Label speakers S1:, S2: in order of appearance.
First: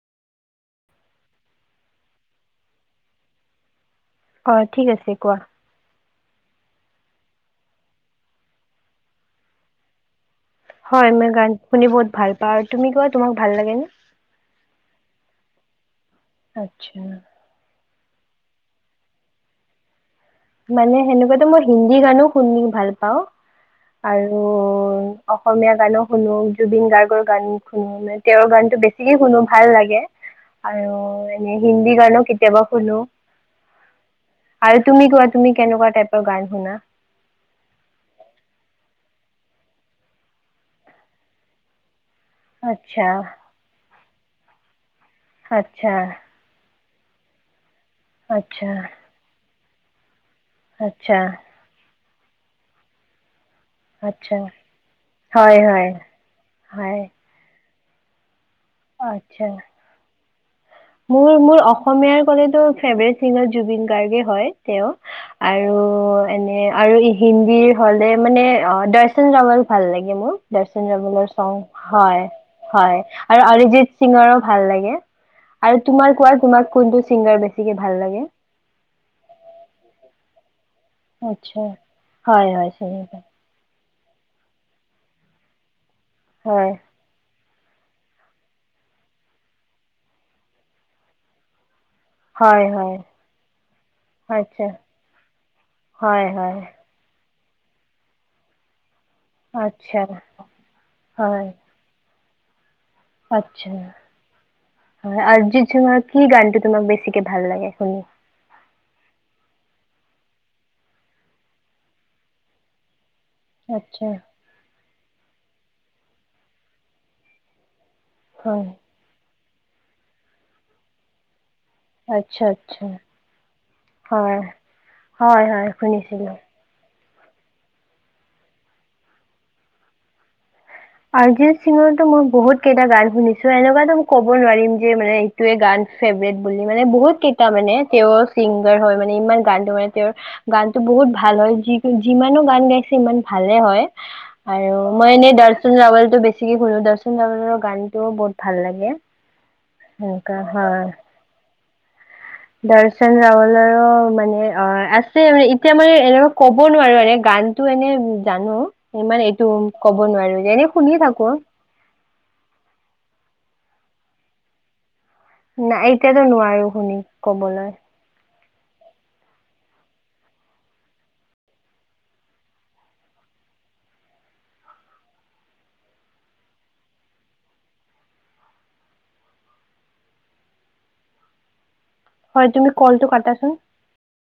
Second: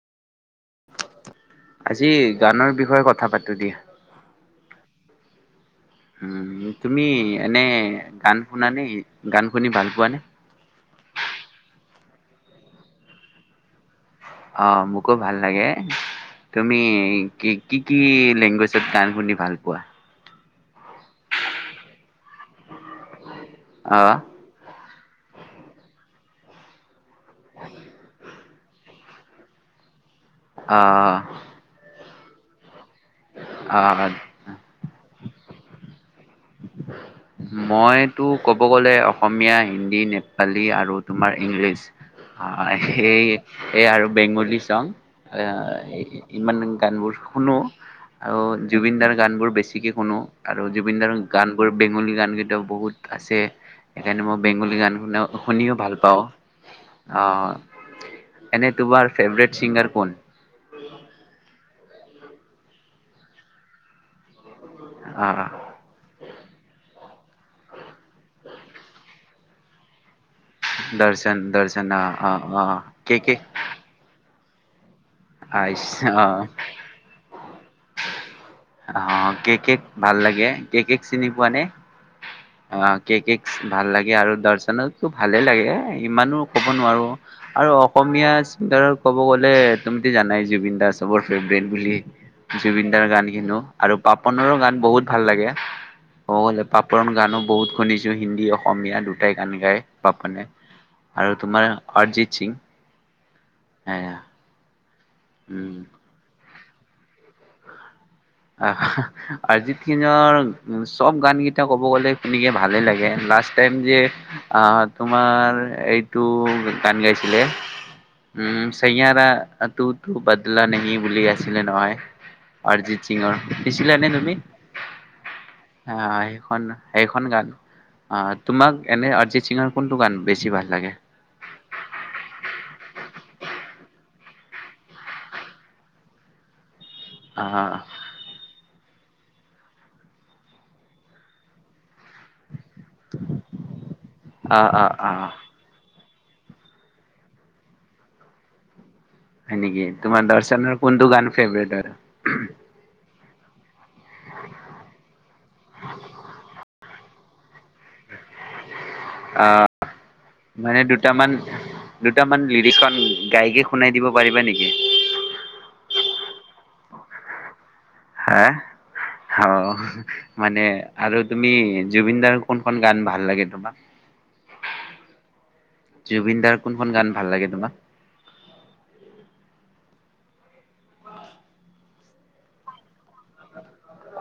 S1: আজি গানৰ বিষয়ে কথা পাতোঁ দিয়া।
S2: অ' ঠিক আছে কোৱা।
S1: উ তুমি এনে গান শুনানে? গান শুনি ভাল পোৱাানে?
S2: হয় মই গান শুনি বহুত ভাল পাওঁ আৰু তুমি কোৱা তোমাক ভাল লাগে নে?
S1: অ' মোকো ভাল লাগে। তুমি
S2: আচ্ছা
S1: কি কি? কি লেংগুৱেজত গান শুনি ভাল পোৱা?
S2: মানে সেনেকুৱাতো মই হিন্দী গানো শুনি ভাল পাওঁ
S1: অ',
S2: আৰু অসমীয়া গানো শুনো জুবিন গাৰ্গৰ গান শুন নাই তেওঁৰ গান বেছিকে শুনো ভাল লাগে আৰু
S1: অ',
S2: এনে হিন্দী গানো কেতিয়াবা হেল্ল
S1: অ'।
S2: আৰু তুমি কোৱা তুমি কেনেকুৱা টাইপ
S1: মইতো ক'ব গ'লে অসমীয়া হিন্দী নেপালী আৰু তোমাৰ ইংলিছ অ
S2: আচ্ছা
S1: সেই এই আৰু বেংগলী চং
S2: আচ্ছা
S1: ইমানন গানবোৰ শুনো আৰু
S2: আচ্ছা
S1: জুবিন দাৰ গান বোৰ বেছি ঠিকে শুনো আৰু জুবিন দাৰ
S2: আচ্ছা
S1: বেংগূলী গানকেইটা বহুত আছে সেইকাৰণে
S2: আচ্ছা
S1: মই বেংগূলী গান শু
S2: হয়
S1: শুনিও
S2: হয়
S1: ভাল পাওঁ
S2: হয়
S1: অহ এনে তোমাৰ
S2: আচ্ছা
S1: ফেভৰেট চিংগাৰ কোন
S2: মোৰ মোৰ অসমীয়াৰ কলেতো ফেভাৰেট ছিংগাৰ জুবিন গাৰ্গে হয় তেওঁ
S1: আহ
S2: আৰু এনে আৰু ই হিন্দীৰ হলে মানে অ দৰ্শন ৰাৱাল ভাল লাগে মোৰ দৰ্শন ৰাৱলৰ চাও
S1: দৰ্শন আহ
S2: হয়
S1: আহ আহ কে
S2: হয়
S1: কে
S2: আৰু অৰিজিত সিঙৰো ভাল লাগে
S1: আহ
S2: আৰু তোমাৰ কোৱাৰ তোমাৰ কোনটো ছিংগাৰ বেছি বেছিকে ভাল লাগে
S1: অ কে কে ভাল লাগে কেকক চিনি পোৱা
S2: আচ্ছা
S1: নে
S2: হয় হয়
S1: অ
S2: চিনি পাওঁ
S1: কেকেক ভাল লাগে আৰু দৰ্শনতো ভালে লাগে ইমানো ক'ব নোৱাৰোঁ আৰু অসমীয়া চিংগাৰৰ ক'ব গলে তুমিতো জানাই জুবিন দা চবৰ ফেভৰেট বুলি
S2: হয় হয়
S1: জুবিনদাৰ
S2: হয়
S1: গানেই আৰু পাপনৰো
S2: আচ্ছা
S1: গান বহুত ভাল লাগে
S2: হয় হয়
S1: পাপন গানো বহুত শুনিছো হিন্দী অসমীয়া দু গান গায়
S2: আচ্ছা
S1: পাপননে আৰু
S2: হয়
S1: তোমাৰ অজিত বৰ্জি
S2: আচ্ছা। হয় অৰিজিত
S1: উম
S2: চিঙৰ কি গানটো তোমাক বেচিকে ভাল লাগে শুনি?
S1: আহ অৰিজিত চিঙৰ চব গান কেইটা ক'ব গ'লে শুনিকে ভালে লাগে। লাষ্ট টাইম যে
S2: আচ্ছা
S1: আ তোমাৰ এইটো গান গাইছিলে।
S2: হয়
S1: উম চেয়াৰা তোৰ তো বাদলা ন বুলি আছে ছিঙে নহয়
S2: আচ্ছা আচ্ছা
S1: আৰিজিত- দিছিলা নে তুমি
S2: হয় হয় হয়
S1: অ
S2: শুনিছিলো
S1: সেইখন সেখন গান অ তোমাক এনে অৰিজিত সিঙৰ কোনটো গান বেছি ভাল লাগে?
S2: অৰিজিত সিঙৰতো মই বহুত কেইটা গান শুনিছো। এনেকুৱাতো ক'ব নোৱাৰিম যে মানে এইটোয়ে গান ফেভৰেট বুলি। মানে বহুত কেইটা
S1: আহ
S2: মানে তেওঁৰ ছিংগাৰ হয় মানে- যিমান ইমান গানতটো মানে তেওঁৰ গানতটো বহুত ভাল হয় যি যিমানো গান গাই ইমান ভালে হয়
S1: আহ
S2: আৰু
S1: আহ
S2: মই
S1: আহ
S2: এনে তৱল টো বেছিক কি শুনো দৰ্শন তৱলৰ গান ও বহুত ভাল লাগে।
S1: হয় নেকি তোমাৰ
S2: সেনেকুৱা
S1: দৰ্শনৰ
S2: হয়
S1: কোনটো গান ফেভৰেট হয়?
S2: দৰ্শন ৰাওল আৰু মানে অ আছে মানে এতিয়া মানে এনেকুৱা ক'ব নোৱাৰো এনে গানতো এনে জানো। ইমান এইটো
S1: আহ
S2: ক'ব নোৱাৰো এনে
S1: মানে
S2: শুনি থাকো
S1: দুটামান দুটামান লিৰিকন গাইকে শুনাই দিব পাৰিবা নেকি?
S2: না এতিয়াতো নোৱাৰো শুনি কবলৈ।
S1: হা অ মানে আৰু তুমি জুবিনদাৰ কোনখন গান ভাল লাগে তোমাৰ জুবিন দাৰ কোনখন গান ভাল লাগে তোমাক?
S2: হয় তুমি কলটো কাটাচোন।